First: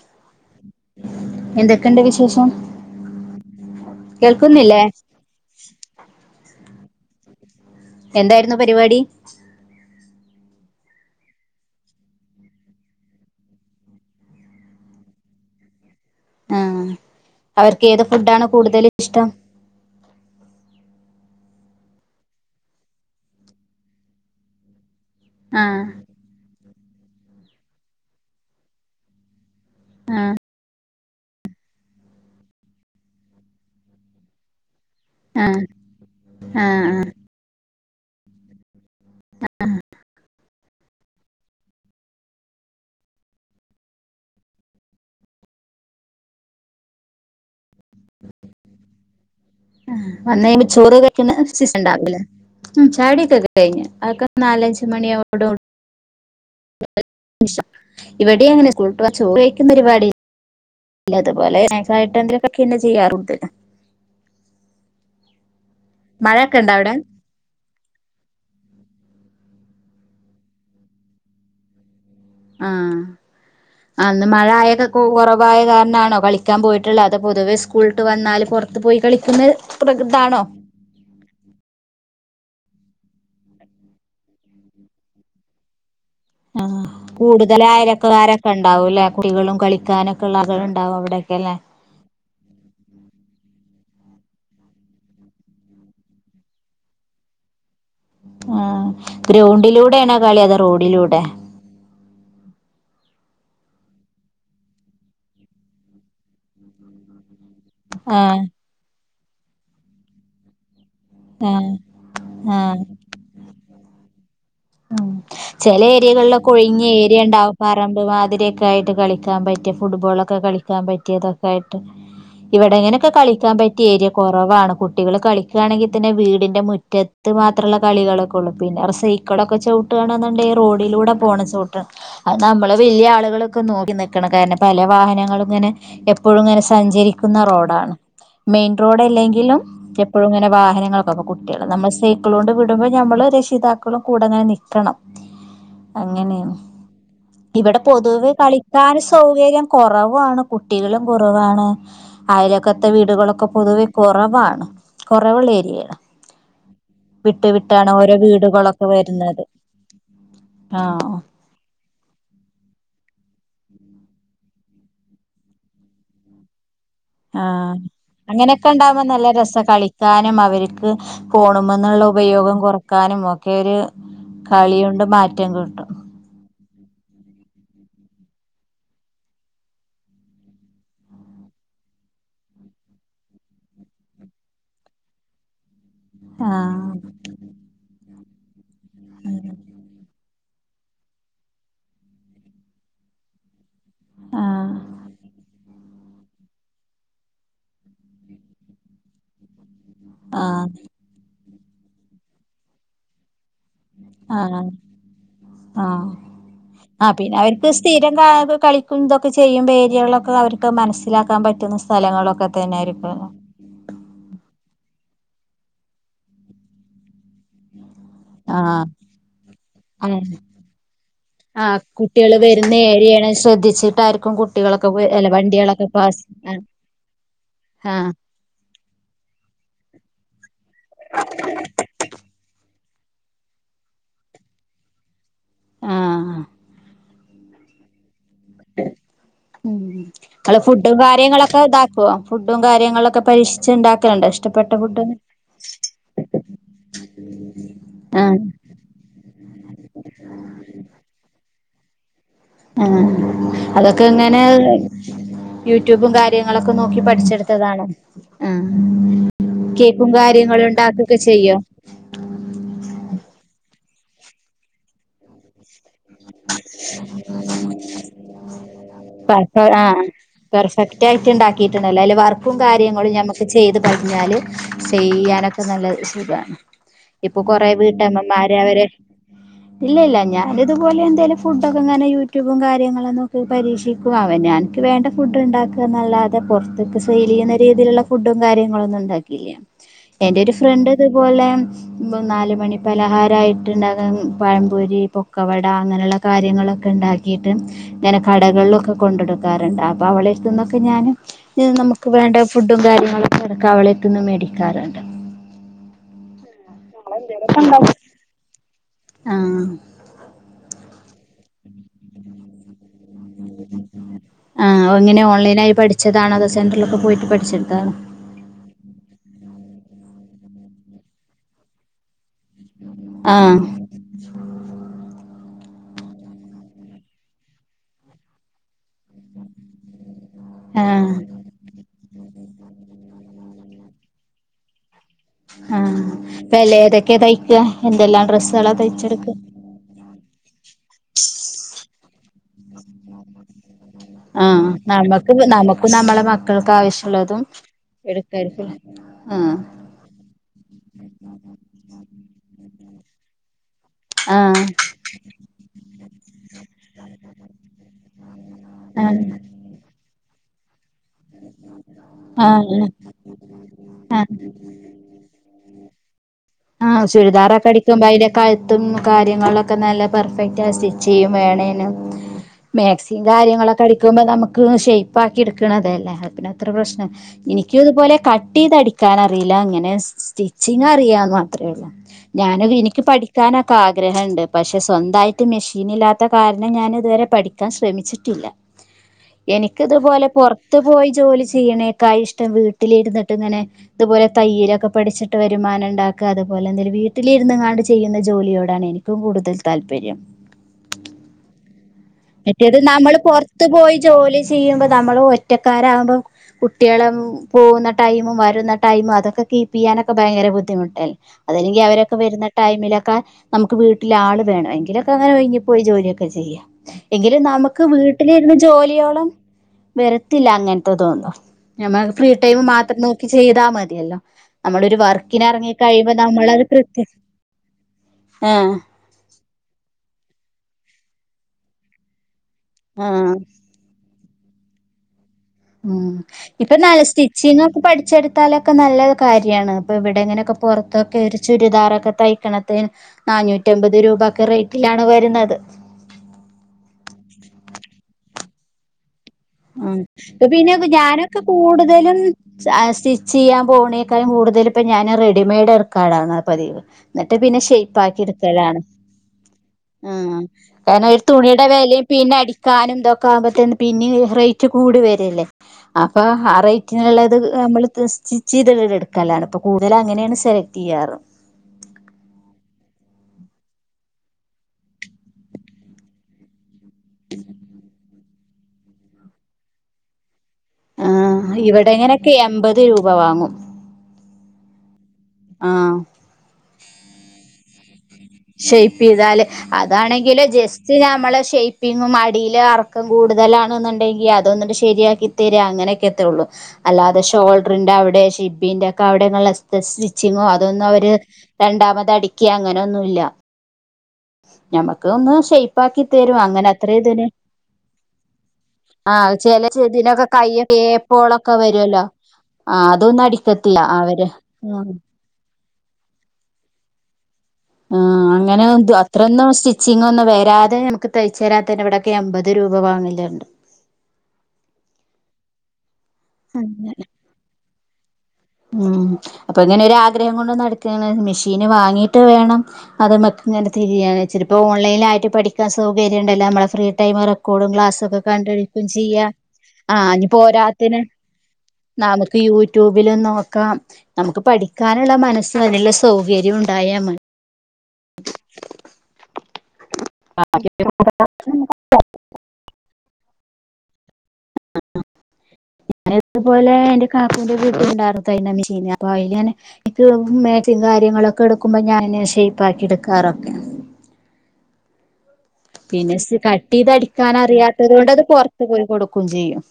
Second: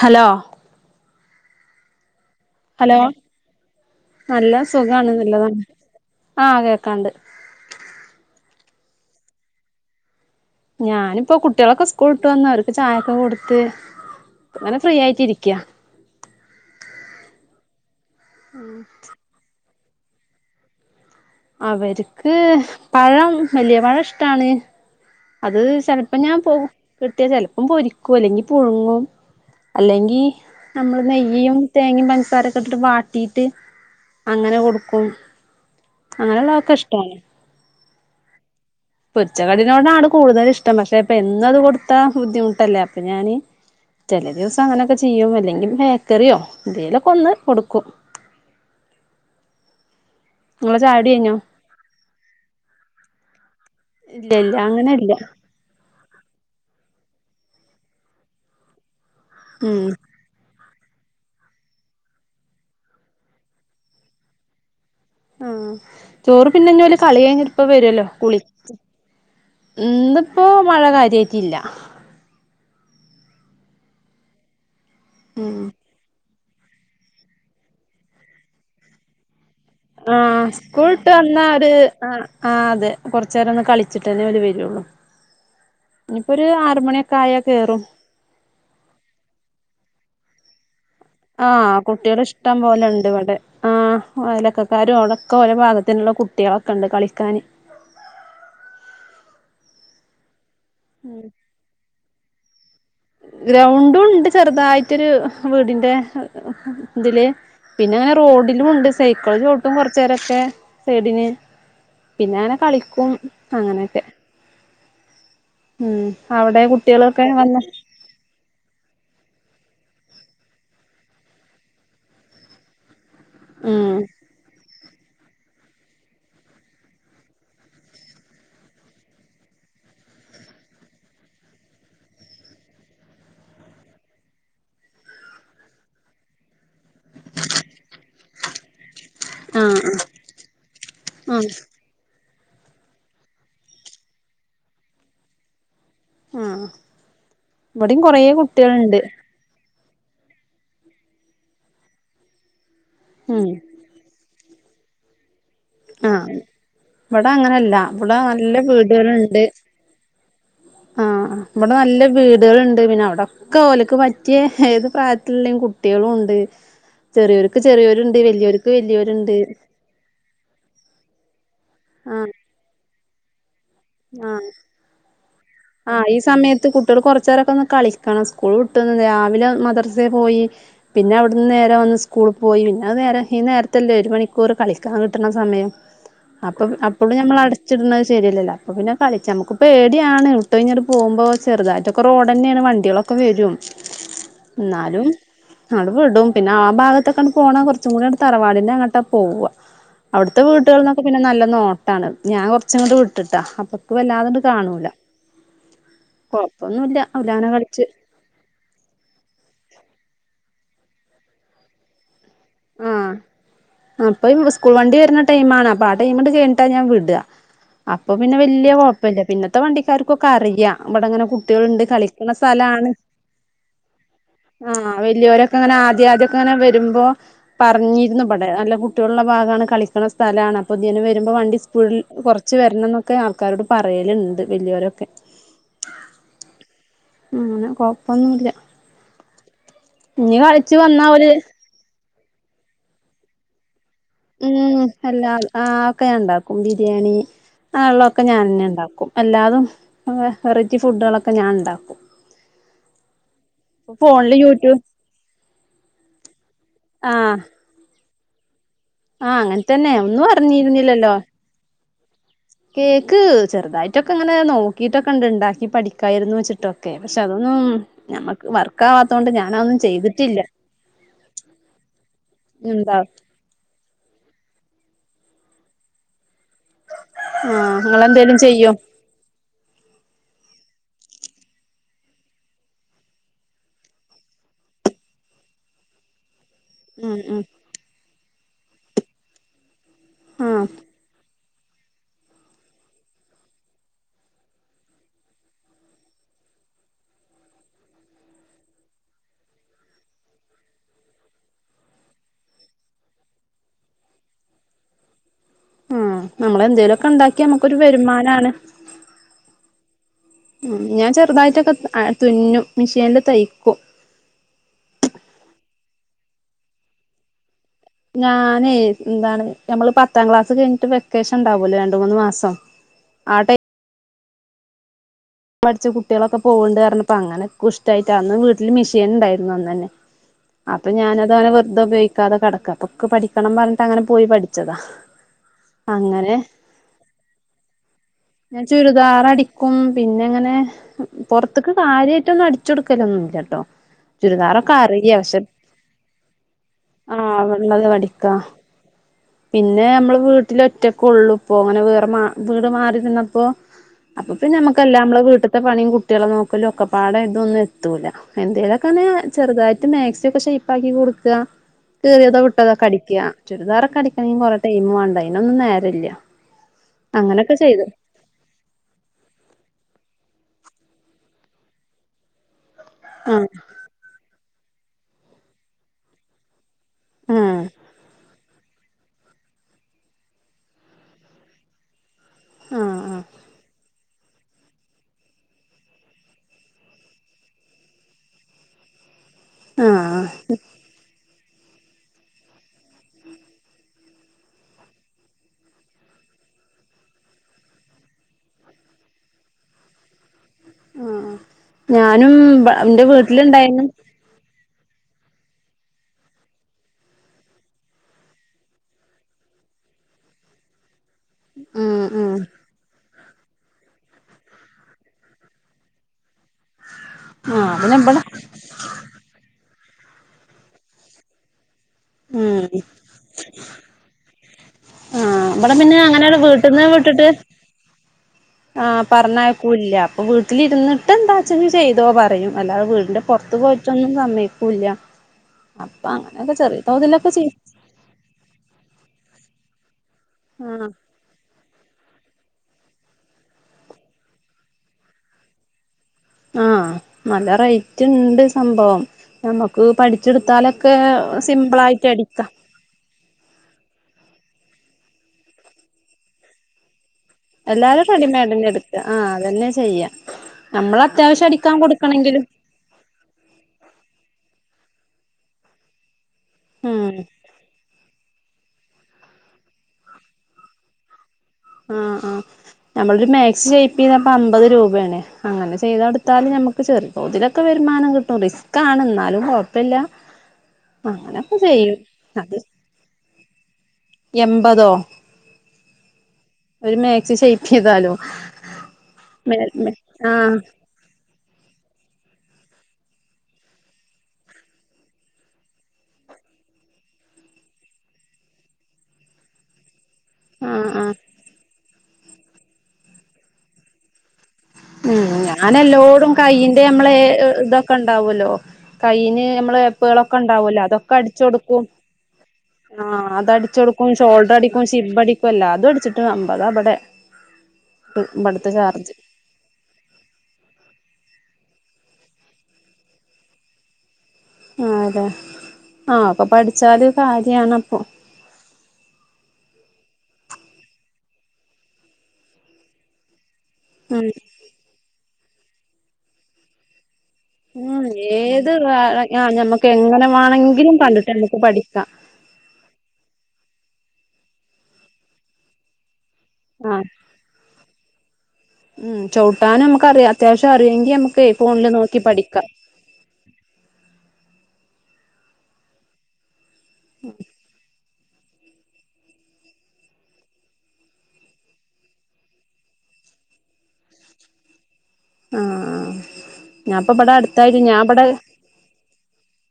Hello എന്തക്കെണ്ട് വിശേഷം? Hello നല്ല കേൾക്കുന്നില്ലേ സുഖാണ് നല്ലത് ആഹ് കേക്കാണ്ട്. എന്തായിരുന്നു പരിപാടി ഞാനിപ്പൊ കുട്ടീളൊക്കെ സ്കൂൾട്ട് വന്ന് അവർക്ക് ചായൊക്കെ കൊടുത്ത് ങ്ങന ഫ്രീ ആയിറ്റിരിക്ക ആഹ് അവർക്ക് ഏത് ഫുഡ്ഡാണ് കൂടുതല് ഇഷ്ടം അവര്ക്ക് പഴം വല്യെ പഴം ഇഷ്ടാണ് അത് ആ ചെലപ്പൊ ഞാൻ പോ കിട്ട്യ ചെലപ്പം പൊരിക്കും അല്ലെങ്കി പുഴുങ്ങും അല്ലെങ്കി ആ നമ്മള് നെയ്യും തേങ്ങിം പൻസാരൊക്കെ ഇട്ട് വാട്ടീട്ട് അങ്ങനെ കൊട്ക്കും ആ ആ ആ അങ്ങനള്ളതൊക്കഷ്ടാണ് പൊരിച്ചതിനോടാണ് കൂടുതലിഷ്ട്ടം പക്ഷെ എന്നൊത് കൊടുത്താ ബുദ്ധിമുട്ടല്ലേ അപ്പൊഞാന് ചെലെ ദിവസം അങ്ങനൊക്കെ ചിയ്യും അല്ലെങ്കി ബേക്കറ്യോ എന്തേലെക്കൊന്ന് കൊട്ക്കും വന്ന് കയ്യുമ്പം നിങ്ങളെ ചോറ് ചായുടി കയ്ക്കണ കഴിഞ്ഞോ സീസണ്ടാവുലെ ചായുടി ഒക്കെ കഴിഞ്ഞാ അതൊക്കെ ഇല്ല ഇല്ല അങ്ങനെ നാലഞ്ച് മണി ഇല്ല ആവൂടൊ [unintelligible] [unintelligible] ഇവിടെ അങ്ങനെയാ സ്കൂൾ വിട്ട ചോറ് കയ്ക്ക്ണ ഉം പരിപാടി ഇല്ല അത്പോലെ സ്നാക്സായിട്ട് എന്തേലൊക്കെ ചെയ്യാറുണ്ട് ആഹ് ചോറ് മഴയൊക്കെ ഉണ്ടോ അവിടെ പിന്നെഞ്ഞോല് കളി കഴിഞ്ഞ് ഇപ്പ വരല്ലൊ കുളി ഇന്ന്പ്പൊ മഴ കാര്യായിറ്റില്ല ആഹ് ഇന്ന് മഴ ആയൊക്കെ കൊറവായ കാർണാണൊ കളി കളിക്കാൻ പോയിറ്റ്ള്ള അത് പൊതുവെ സ്കൂള്ട്ട് വന്നാല് പൊറ്ത്ത് പോയി കളിക്ക്ന്നെ ആഹ് സ്കൂൾട്ട് വന്നാ ഒര് ആഹ് ആഹാ അതെ കൊറച്ചേരൊന്ന് കള്ച്ചിട്ടന്നെ ഓല് വരൊള്ളു ഇനിപ്പൊര് ആറ് മണിക്കായാ കേറും ക്കാരൊക്കണ്ടാവുല്ലെ കുട്ടികളും കളിക്കാനൊള്ള ആള്കള്ണ്ടാവും അവടെ ആഹ് കുട്ടിയള് ഇഷ്ട്ടം പോലണ്ട് ഇവടെ ആഹാ അയലൊക്കക്കാരും അവടൊക്കെ ഓല പാഗത്തിന്ള്ള കുട്ടീളൊക്കണ്ട് കളിക്കാന് ആഹ് ഗ്രൗണ്ടിലൂടെ ആണോകളി അതൊ ഉം ഗ്രൗണ്ടുണ്ട് ചെറ്തായിട്ടൊര് വീടിന്റെ ഇതില് പിന്നെ അങ്ങനെ ആഹ് റോഡിലുഉണ്ട് സൈക്കിൾ ചൗട്ടും കൊറച്ചേ രൊക്കെ സൈഡിന് ആഹ് പിന്ന അങ്ങനെ ആഹ് കളിക്കും അങ്ങനൊക്കെ ചെല ഏരികൾലൊക്കെ അവിടെ ഒഴിഞ്ഞ കുട്ടികളൊക്കെ വന്ന് ഏരിയണ്ടാവുകാരം മാതിരിയൊക്കെ ആയിട്ട് കളിക്കാൻ പറ്റ്യ ഫുട്ബോളൊക്കെ കളിക്കാൻ പറ്റിയതക്കായിട്ട് ഇവിടേങ്ങനൊക്കെ കളിക്കാൻ പറ്റ്യ ഉം ഏരിയ കൊറവാണ് കുട്ടികള് കളി ക്കാണെങ്കിതന്നെ വീടിന്റെ മുറ്റത്ത് മാത്രള്ള കളികളൊക്കൊള്ളു പിന്നേട് സൈ ക്ക്ളൊക്കെ ചൗട്ടാണെന്ന്ണ്ടെങ്കി റോഡിലൂടെ പോണം ചൗട്ടാൻ അത് നമ്മള് വല്യ ആള്കളൊക്കെ നോക്കി നിക്കണം കാര്ണം പല വാഹനങ്ങളും ഇങ്ങനെ എപ്പഴും ഇങ്ങന സഞ്ചരിക്കുന്ന റോഡാണ് മെയിൻ റോഡല്ലെങ്കിലും ആഹ് എപ്പഴും ഇങ്ങനെ വാഹനങ്ങളൊക്കെ ആഹ് കുട്ടീയളെ ഞമ്മള് സൈ ക്കിളുമക്കളോണ്ട് വിടുമ്പൊ ഞമ്മള് രക്ഷിതാക്കളും കൂടെങ്ങന നിക്കണം അങ്ങനേണ് ആഹ് ഇവടെ ഇവിടെയും കൊറേ പൊതുവെ കുട്ടികളുണ്ട് കളിക്കാരെ സൗ കര്യംകൊറവാണ് കുട്ടികളും കൊറവാണ് അയലോക്കത്തെ വീടുകളൊക്കെ ഉം പൊതുവെ കൊറവാ കൊറവ്ള്ള ഏര്യേണ് ആഹ് ഇവട അങ്ങനല്ല ഇവട ഓരോ നല്ല വീടുകളൊക്കെ വീടേള്ണ്ട് വരുന്നത് ആഹ് ഇവടെ നല്ല വീടേള്ണ്ട് പിന്ന അവിട ക്കോല്ക്ക് പറ്റ്യെ ഏത് പ്രായത്തില്ള്ളേം കുട്ടീളുണ്ട് ചെറിയോർക്ക് ആഹ് ചെറിയോര്ണ്ട് വല്യോർക്ക് വല്യോര്ണ്ട് ക്കാനും അവര്ക്ക് ഫോണ് മെ ന്ന്ള്ള ആഹ് ഉപയോഗം കൊറക്കാനും ഒക്കെ ഓര് കളിയോണ്ട് മാറ്റം കിട്ടും ആ ഈ സമയത്ത് കുട്ടികൾ കൊറ ചേരൊക്കെ ഒന്ന് കളിക്കണം സ്കൂൾ വിട്ടുന്ന് രാവിലെ മദർസെ പോയി പിന്നവിട്ന്ന് നേരെ വന്ന് സ്കൂള് പോയി പിന്നത് നേരം ഈ നേരത്തല്ലേ ഒരു മണിക്കൂർ കളിക്കാൻ കിട്ട്ണ സമയം അപ്പൊ ആഹ് അപ്പളും ഞമ്മളടച്ചിട്ണത് ശരിയല്ലല്ല അപ്പ പിന്നെ കളിച്ച നമ്മക്ക് പേടിയാണ് വിട്ടഴിഞ്ഞിട്ട് പോവുമ്പൊ ചെറുതായിട്ടൊക്കെ റോഡെന്നേണ് ണ് വണ്ടിയളൊക്ക വരും ആഹ് ന്നാലും അത് വിടും പിന്നെ ആ ഭാഗത്തക്കൺ പോണ കുറച്ചും കൂടെ തറവാടിന്റെ അങ്ങട്ട പോവാ അവിട്ത്തെ ആഹ് വീട്ടേൾന്നൊക്കെ പിന്ന നല്ല നോട്ടാണ് ഞാൻ കൊറച്ച്ങ്ട്ട് വിട്ട്ട്ടാ അപ്പ വല്ലാതണ്ട് ആഹ് കാണൂല ആഹ് കൊഴപ്പൊന്നുല്ല അവലാന കളിച്ച് വാത് കളിക്കും തൊക്കെ ചെയ്യുമ്പേരിയളൊക്കെ അവർക്ക് മനസ്സിലാക്കാൻ പറ്റുന്ന സ്ഥലങ്ങളൊക്കെ തന്നേരിപ്പോ അപ്പം സ്കൂൾ വണ്ടി വര്ന്ന ടൈമാണ് അപ്പോ ആ ടൈമട്ട് കയി ഞ്ഞിട്ടാ ഞാൻ വിടാ അപ്പൊ പിന്നെ വല്യ ആഹ് കുഴപ്പല്ല പിന്നത്തെ ആഹ് വണ്ടിക്കാർക്കൊക്ക റിയാ ഇബടെങ്ങനെ ആഹ് കുട്ട്യേള്ണ്ട് കളി ന്ന കുട്ടികള് വരുന്ന സ്ഥലാണ് ഏരിയാണ് ശ്രദ്ധിച്ചിട്ടായിരിക്കും കുട്ടികളൊക്കെ ആഹ് അല്ല വല്ല്യോരൊക്കെ അങ്ങനെ വണ്ടികളൊക്കെ പാസ് ആദ്യാദ്യൊക്കെങ്ങനെ വരുമ്പോ ആഹ് പറഞ്ഞിരുന്നു ബടെ നല്ല കുട്ട്യോ ള്ള്ള ഭാഗാണ് കളിക്കണ സ്ഥലാണ് ത്യേനെ വരുമ്പോ വണ്ടി സ്പീഡ് കുറച്ച് വരണം ന്നൊക്കെ ആൾക്കാരോട് പറയല്ണ്ട് വല്ല്യോരൊക്കെ ആഹ്ആഹ അങ്ങനെ കൊഴപ്പൊന്നുല്ല ഉം ങ്ങള് ഫുഡും വന്നാ ഒരു കാര്യങ്ങളൊക്കെ താക്കോ ഫുഡും കാര്യങ്ങളൊക്കെ പരീക്ഷിച്ച്ണ്ടാക് ഉം അല്ല ആ ഒക്കെഞാണ്ടാക്കും ബിരിയാണി ആ ള്ളൊക്കെ ആഹ് ഞാനെന്നെ ണ്ടാക്കും എല്ലാതും വ വെറൈറ്റി ഫുഡ്ഡോ ളൊക്കെ ഞാൻ ണ്ടാക്കും ആഹ് അതൊക്കെ ഫോണില് ങ്ങനെ യൂട്യൂബ് യൂട്യൂബും കാര്യങ്ങളൊക്കെ നോക്കി ആഹ് പഠിച്ചെടുത്തതാണോ ആഹ് അങ്ങനെ തന്നെ കേക്കും ഒന്നും കാര്യങ്ങളു അറിഞ്ഞിരുന്നില്ലല്ലോ ണ്ടാക്കൊക്കെ ചെയ്യോ കേക്ക് ചെറുതായിട്ടൊക്കെ ങ്ങനെ നോക്കിട്ടൊക്കെ ണ്ട് ണ്ടാക്കി പഠി ക്കായ്രുന്നു ച്ചിട്ടൊക്കെ പക്ഷെ അതൊന്നും ഞമ്മക്ക് വർക്കാവാത്തതോണ്ട് ഞാനതന്നും ചെയ്തിട്ടില്ല പെർഫെക്റ്റായിട്ട് ണ്ടാക്കിട്ട് ണ്ടല്ലോ അയില് വർക്കും എന്താ കാര്യങ്ങളുംഞമ് ചെയ്ത് പാടിഞ്ഞാല് ചെയ്യാനൊക്കെ നല്ല സുഖാണ് ഇപ്പൊ കൊറേ ആഹ് നിങ്ങളെന്തേലും വീട്ടമ്മമാര് ചെയ്യോ അവരെ ഇല്ല ഇല്ല ഞാന് ഇതേ പോലെ എന്തേലും ഫുഡൊക്കെ ഇങ്ങനെ യൂട്യൂബും കാര്യങ്ങളൊന്നൊക്കെ പരീക്ഷിക്കുംഅവനാൻ ക്ക് വേണ്ട ഫുഡ് ഉണ്ടാക്കാന്നല്ലാതെ പൊറത്ത്ക്ക് ഉം ഉം സെയിലിയ്യുന്ന രീതീല്ള്ള ഫുഡും കാര്യങ്ങളും ഒന്നും ഉണ്ടാക്കിയില്ല എന്റെ ര് ആഹ് ഫ്രണ്ട് ത്പോലെ നാല് മണി പലഹാരായിട്ട്ണ്ടാക്ക പഴം പൊരി പൊ ക് കവട അങ്ങനെള്ള കാര്യങ്ങളക്കെ ണ്ടാക്കീട്ട് ങ്ങനെ കടകളിലൊക്കെ കൊണ്ടൊടുക്കാറ്ണ്ട് അപ്പൊ അവളെര്ത്ത്ന്നൊക്കെ ഞാന്.. ത് നമുക്ക് വേണ്ട ഫുഡും കാര്യങ്ങളൊക്കെ ഇടക്ക വളെത്ത്ര്ന്ന് മേടിക്കാറുണ്ട് ആ നമ്മളെ ന്തേലൊക്കെ ണ്ടാക്കി നമുക്കൊരു വരുമാനാണ് ആഹ് ഉം ഞാൻ ചെറുതായിട്ടൊക്കെ അ തുന്നും മിഷീനിൽ തയ്ക്കും ആഹ് ഒങ്ങനെ ഓൺലൈൻ ആയി പഠിച്ചതാണോ അതോ സെന്ററിലൊക്കെ പോയിട്ട് പഠിച്ചെടുത്തതാ ഞാനേയ് എന്താണ് ഞമ്മള് പത്താം ക്ലാസ് കയ്ഞ്ഞിട്ട് വെക്കേഷ ണ്ടാവൂലെ രണ്ട് മൂന്ന് മാസം [inaudible] ആഹ് പഠിച്ച കുട്ടികളൊക്കെ പോവ്ണ്ട് റഞ്ഞപ്പ ങ്ങനെക്കുഷ്ടായിട്ട് അന്ന് വീട്ടില് മിഷീന്ണ്ടായിരുന്നു അന്ന ന്നെ [unintelligible] ആ അപ്പ ഞാനത്അങ്ങനെ വെർത പയോഗിക്കാതെ കെടക്ക അപ്പൊക്ക് പഠിക്കണം പറഞ്ഞിട്ട് അങ്ങനെ പോയി പഠിച്ചതാ ആഹ് അങ്ങനെ പ്പ ല്ലെ ഏതൊക്കെ തയ്ക്ക എന്തെല്ലാം ഡ്രസ്സുകളാ തയ്ച്ചെടുക്ക ക്കും പിന്നെ ങ്ങനെ പൊറത്ത്ക്ക് കാര്യയിട്ടൊന്നും അടിച്ചു കൊടുക്കലൊന്നുല്ലട്ടോ ആ ചുരിദാറൊക്കെ അറിയ നമുക്ക് പക്ഷെ നമുക്കും നമ്മളെ മക്കൾക്ക് ആവശ്യമുള്ളതും ആവ്ണത് അടിക്കാ എടുക്കായിരിക്കും ആ പിന്നെ അമ്മള് വീ ട്ടിലൊറ്റക്കൊള്ളു ഇപ്പോ അങ്ങനെ വേറെമാ വീട് മാറി നിന്നപ്പോ ആ അപ്പൊപിന്നെ ഞമ്മക്കല്ലാംമ്മളെ വീ വീട്ട്ത്തെ പണി കുട്ടിയാളെ നോക്കലു ഒക്കപാടെ ഇതൊന്നും എത്തൂല ആ എന്തേലൊക്കെന്ന് ചെറുതായിട്ട് മാക്സിഒക്കെ കൈഷപ്പാക്കി കൊട് ക്കാ കീറിയതോ ആ വിട്ടതോകടിക്ക ആ ചുരിദാറൊക്കെടിക്കണെങ്കി കൊറെ ടൈം വാണ്ടേ അയിനൊന്നും നേരല്ല ആഹ് അങ്ങനൊക്കെ ചെയ്തു ചുരിദാറൊക്കെടിക്കുമ്പോ അയ്ന്റെ കഴുത്തും കാര്യങ്ങളിലൊക്കെ നല്ല പെർഫെക്റ്റ് ആയി സ്റ്റിച്ച്യ്യും വേണേനും മാക്സി ത്തി ആഹ് കാര്യങ്ങളൊക്കെ അടിക്കുമ്പോനമുക്ക് ഷേയ്പ്പാക്കി ഇ ട്ക്ക്ണതല്ലേ പിന്നെ ഇത്ര പ്രശ്നം ആഹ് ഇനിക്കും ഇതുപോലെ കട്ടിത അടിക്കാനറയില്ല ഇങ്ങനെ സ്റ്റിച്ചിങ് അറിയാന്ന് മാ ത്രോള്ളു ഞാന് ഇനിക്ക് ആഹ് പഠിക്കാനൊക്കെആ ഗ്രഹണ്ട് പക്ഷെ സ്വന്തായിട്ട് മിഷീനില്ലാത്ത കാരണം ഞാന് ഇതുവരെ പഠിക്കാൻ ശ്രമിച്ചിട്ടില്ല [inaudible] എനിക്ക് ആഹ് ആഹ് ഇതുപോലെ പുറത്ത് പോയി ജോലി ചെയ്യണേകായിഇഷ്ടം വീട്ടിലിരുന്നിട്ട് ഇങ്ങനെ തുപോലെ തയ്യലൊക്കെ പടിച്ചിട്ട് വരുമാനണ്ടാ ക്ക അതുപോലെ എന്തേലും വീട്ടിലിര്ന്ന്ങ്ങാണ്ട് ചെയ്യുന്ന ജോലിയോടാണ് എനിക്കും കൂടുതൽ താല്പര്യം ഞാനും മറ്റേത് ഇന്റെ നമ്മള് പുറത്ത് വീട്ടില്ണ്ടായിരുന്നു പോയി ജോലി ചെയ്യുമ്പോ നമ്മള് ഒറ്റക്കാരാവുമ്പോ കുട്ടികളും പോകുന്ന ടൈമും വരുന്ന ടൈമും അതൊക്കെ കീപ്പ്യ്യാനൊക്കെ ഭയങ്കരബുദ്ധിമു ട്ടൽ അതല്ലെങ്കി ഉം അവരൊക്കെ ഉം വരുന്ന ടൈമിലൊക്കെ നമുക്ക് വീട്ടില് ആള് വേണം എങ്കിലൊക്കെ അങ്ങനെ വൈകിപ്പോയി ജോലിയൊക്കെ ചെയ്യാം എങ്കിലും ആഹ് നമുക്ക് പിന്നെ ഇബടെ വീട്ടിലിരുന്ന് ജോലിയോളം വരത്തില്ല അങ്ങനത്തെതൊന്നും ഞമ്മ ഫ്രീ ടൈം ഉം മാത്രം നോക്കി ചെയ്താ മതിയല്ലോ നമ്മളൊരു ആഹ് വർക്കിനറങ്ങി ഇബടെ പിന്നെ കഴിയുമ്പോ അങ്ങനാണ്ട് നമ്മളത് വീട്ട്ന്ന് കൃത്യം വിട്ടിട്ട് ആഹ് ആഹ് പറഞ്ഞയക്കൂല്ല അപ്പൊ വീട്ടിലിരുന്നിട്ട് എന്താച്ചജ്ജ് ചെയ്തോ പറയും അല്ലാതെ വീടിന്റെ ആഹ് പുറത്ത് പോയിട്ടൊന്നും സമയ്ക്കൂല്ല ഉംഇപ്പൊ നല്ല സ്റ്റിച്ചിങ്ങൊക്കെ പഠിച്ചെടു കത്താലൊക്കെ നല്ല കാര്യാണ് ഇപ്പൊ ഇവടെങ്ങനെക്കെ ആഹ് പുറത്തൊക്കെഒരു ചുരിദാറൊക്കെ തയ്ക്കണത്തി നാനൂറ്റമ്പത്ത് രൂപ ഒക്കെ റേറ്റിലാണ് വരുന്നത് ആഹ് നല്ല റേറ്റ്ണ്ട് സംഭവം നമക്ക് ഉം ഇപ്പൊ പഠിച്ചെടുത്താലൊക്കെ സിമ്പിളായിറ്റ് അടിക്ക സ്ചാ സ്റ്റിച്ച്യ്യാ പോണേക്കായും കൂടുതലപ്പൊ ഞാന് റെഡിമെയ്ഡ് എട്ക്കാറാണ് പതിവ് എന്നിട്ട് പിന്നെ എല്ലാരും ഷെയ്പ്പാക്കി റെഡിമെയ്ഡന്നെ എടുക്കലാണ് എടുക്ക ആഹ് അതന്നെ ചെയ്യാ ആഹ് നമ്മള് കാരണം ഒരു അത്യാവശ്യം തുണിയുടെ അടിക്കാൻ വെലീം കൊടുക്കണെങ്കിലും പിന്നെഅടി കാനും ഇതൊക്കെ ആവുമ്പോത്ത്ന് പിന്നി റേറ്റ് കൂടിവരല്ലേ അപ്പൊ ഉം ആറേറ്റിനുള്ളത് നമ്മള്ത്ത് സ്റ്റി ച്ചീത്ങ്ങട്ട് എടുക്കലാണ് ഇപ്പൊ കൂടുതല അങ്ങനെണ് സെലക്ട്യ്യാറ് ആഹ് ആഹ് ഞമ്മളൊരു മാക്സിഷെയ്പ്പീതാപ്പ അമ്പത് രൂപയാണ് അങ്ങനെ ചെയ്തെടുത്താല് നമ്മ ക്ചെറുപ്പ് ഇതിലൊക്കെ വരുമാനം കിട്ടും റിസ്കാണ്ന്നാലും കുഴപ്പില്ല അങ്ങനൊക്കെ ചെയ്യും അത് ത്ത് രൂപ വാങ്ങും എമ്പതോ ആഹ് ഒരു േമക്സി ശയിപ്പിതാലോ ശൈപീതാല് അതാണെങ്കില് ആഹ് ജസ് ച്ച് കഴിഞ്ഞ നമ്മളെ ഷേപ്പിങ്ങും അടീല് അറക്കം കൂടുതലാണെന്നുണ്ടെങ്കി അതൊന്ന്ണ്ട് ശരിയാക്കി ത്തരാ അങ്ങനെക്കെത്തേ ഉള്ളൂ അല്ലാതെ ഷോൾട്രിന്റെ അവടെ ഷിബിന്റെഒക്കെ അവടെനല്ല സ്റ്റി ച്ചിങ്ങോ അതൊന്നും ആഹ് അവര് ആഹ് രണ്ടാമത് അടിക്കെ അങ്ങനൊന്നുല്ല ഞമ്മക്ക് ഉം ഒന്ന് ഷേയ്പ്പ് ആക്കി ഞനല്ലോടും തരും അങ്ങനെ കയ്യിന്റെ അത്ര നമ്മളെ ഇതിന് ഇതൊക്കെണ്ടാവല്ലോ ആ കയ്യ്ന് ചെല നമ്മള് ഇതിനൊക്കെ കയ്യ പേളൊക്കെണ്ടാവൂലോ അതൊക്കെ തേപ്പോളൊക്കെ അടിച്ചൊടുക്കും വരുവല്ലോ ആ അതൊന്നും ആഹ് അതടിച്ച് അടിക്കത്തില്ല കൊടുക്കും അവര് ഷോൾഡർ അടിക്കും ഉം ഷിബ് അടിക്കുംഎല്ലാതും അടിച്ചിട്ട് അമ്പതാ ഇബടെ ആഹ് അങ്ങനെദു അത്രോന്നും സ്റ്റി ച്ചിങ്ങൊന്നും വരാതെ നമുക്ക് തയ്ച്ച തരാ തന്നെ ഇവിടക്കെ എമ്പത് രൂപ വങ്ങില്ണ്ട് ആ അതെ ആഹ അപ്പൊ അങ്ങനെ പഠിച്ചാലും കാര്യണ അപ്പൊ ഉം അപ്പൊ ഇങ്ങനൊരാഗ്രഹം കൊണ്ട് നടക്കാണ് മെഷീന് വാങ്ങീട്ട് വേണം അത് മക് ഇങ്ങനെ ഉം തിരിയാണ്ച്ചരിപ്പോ ഓൺ ലൈനായിട്ട് പഠിക്കാൻ സൗകര്യംണ്ടല്ലോ നമ്മള ഫ്രീ ടൈമറക്കെ കൂടും ഉം ക്ലാസ്സൊക്കെ ഏത് കണ്ടഴിക്കും ചെയ്യ. ആഹ് ഞമ്മക്ക് ആ എങ്ങനെ ഇഞ്ഞി വാണെങ്കിലും പോരാത്തിന് കണ്ടിട്ട് നമ്മക്ക് പഠിക്കാം നാമ യൂട്യൂബിൽ നോക്കാം നമുക്ക് പഠിക്കാനുള്ള മനസ്അതിനുനുള്ള സൗകര്യം ഉണ്ടായാ ആഹ് മ ഉം ചവിട്ടാനും നമുക്ക അറിയാം അത്യാവശ്യം അറിയെങ്കിൽ നമുക്ക് ഫോണില് നോക്കി പഠിക്കാം [unintelligible] പോലെ ഞാനൻ്റെ കാക്കൂൻ്റെ വീട്ടിലുണ്ടായിരുന്നു തെയ്യൽമിഷീന് അപ്പോ അയ്ല് ഞാന് ഇക്ക് മേക്സിം കാര്യങ്ങളൊക്കെ എടുക്കുമ്പോ ഞാന് ഷേപ്പ് ആക്കി എടുക്കാറൊക്കെ ആഹ് പിന്നെ സ് കട്ടീത് ഞാൻപ്പ ഇവിടെ അടുത്തായിട്ട് അറിയാത്തത് ഞാൻ കൊണ്ട് അത് ഇവിടെ പുറത്ത് പോയി കൊടുക്കും ചെയ്യും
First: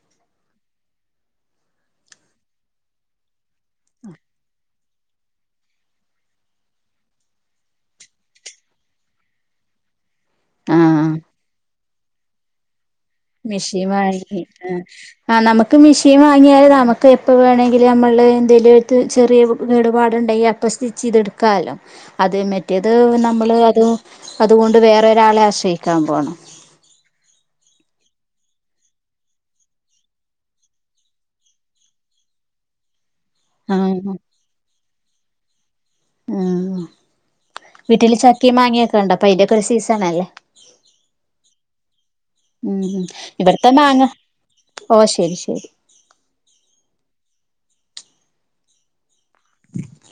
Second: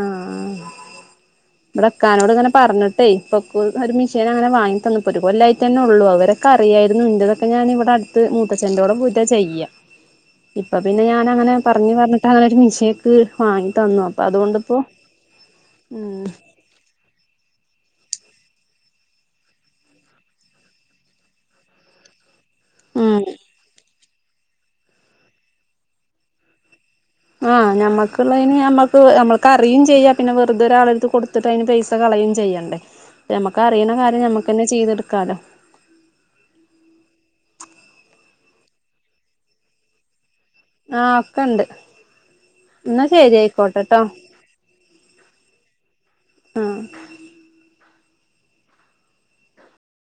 ആഹ് ആ ഇവിടെക്കാനോട് ഇങ്ങനെ പറഞ്ഞിട്ടേ ഇപ്പക്കു ഒരു മിഷീൻ അങ്ങനെ വാങ്ങി നുപത് കൊല്ലായിട്ടന്നെഉള്ളൂ അത്‌വരെക്കെ അറിയായിരുന്നു ന്റെതൊക്കെ ഞാനിവിടെ അടുത്ത് മൂത്തച്ചന്റോടെ പോയിട്ടാ ചെയ്യാ ഇപ്പൊ പിന്നെ ആഹ് ഞാൻ അങ്ങനെ പറഞ്ഞഞ് പറഞ്ഞിട്ട് അങ്ങനെ ഒരു മിഷിം മെഷീൻ വാങ്ങി ആ ആ നമുക്ക് മെഷീൻ ഉം വാങ്ങിയാൽ നമുക്ക് എപ്പോ വേണമെങ്കിൽ നമ്മൾ എന്തങ്കിലു ആയിറ്റ് ചെറിയ കേടുപാടുണ്ടെങ്കിൽ അപ്പൊസ്റ്റിച്ച്- യ്തെടുക്കാാലോ അതെ മറ്റേത് ഉം നമ്മള് അത് അതുകൊണ്ട് വേറെരാളെ ആശ്രയിക്കാൻ പോണം ആഹ് നമ്മക്കുള്ളതിന് നമ്മക്ക് നമ്മക്ക് അറിയും ചെയ്യാം പിന്നെ വെറുതെരാളെടുത്ത് കൊടുത്തിട്ട് അയിന് പൈസ - സകളയും ചെയ്യണ്ടേ നമുക്ക് ആ അറിയുന്ന കാര്യം നമ്മക്കന്നെ ചെയ്തെടുക്കാലോ ഉം വീട്ടില് ചക്കിംമാങ്ങിഒക്കെ ഉണ്ടോ പ്പൊഅയിന്റെക്കെ ഒരു സീസൺല്ലേ ആഹ് ഒക്കെണ്ട് ഉം എന്നാ ശരി ഇവിടത്തെ ആയിക്കോട്ടെട്ടോ മാങ്ങ ഓ ശരി ശരി ആഹ്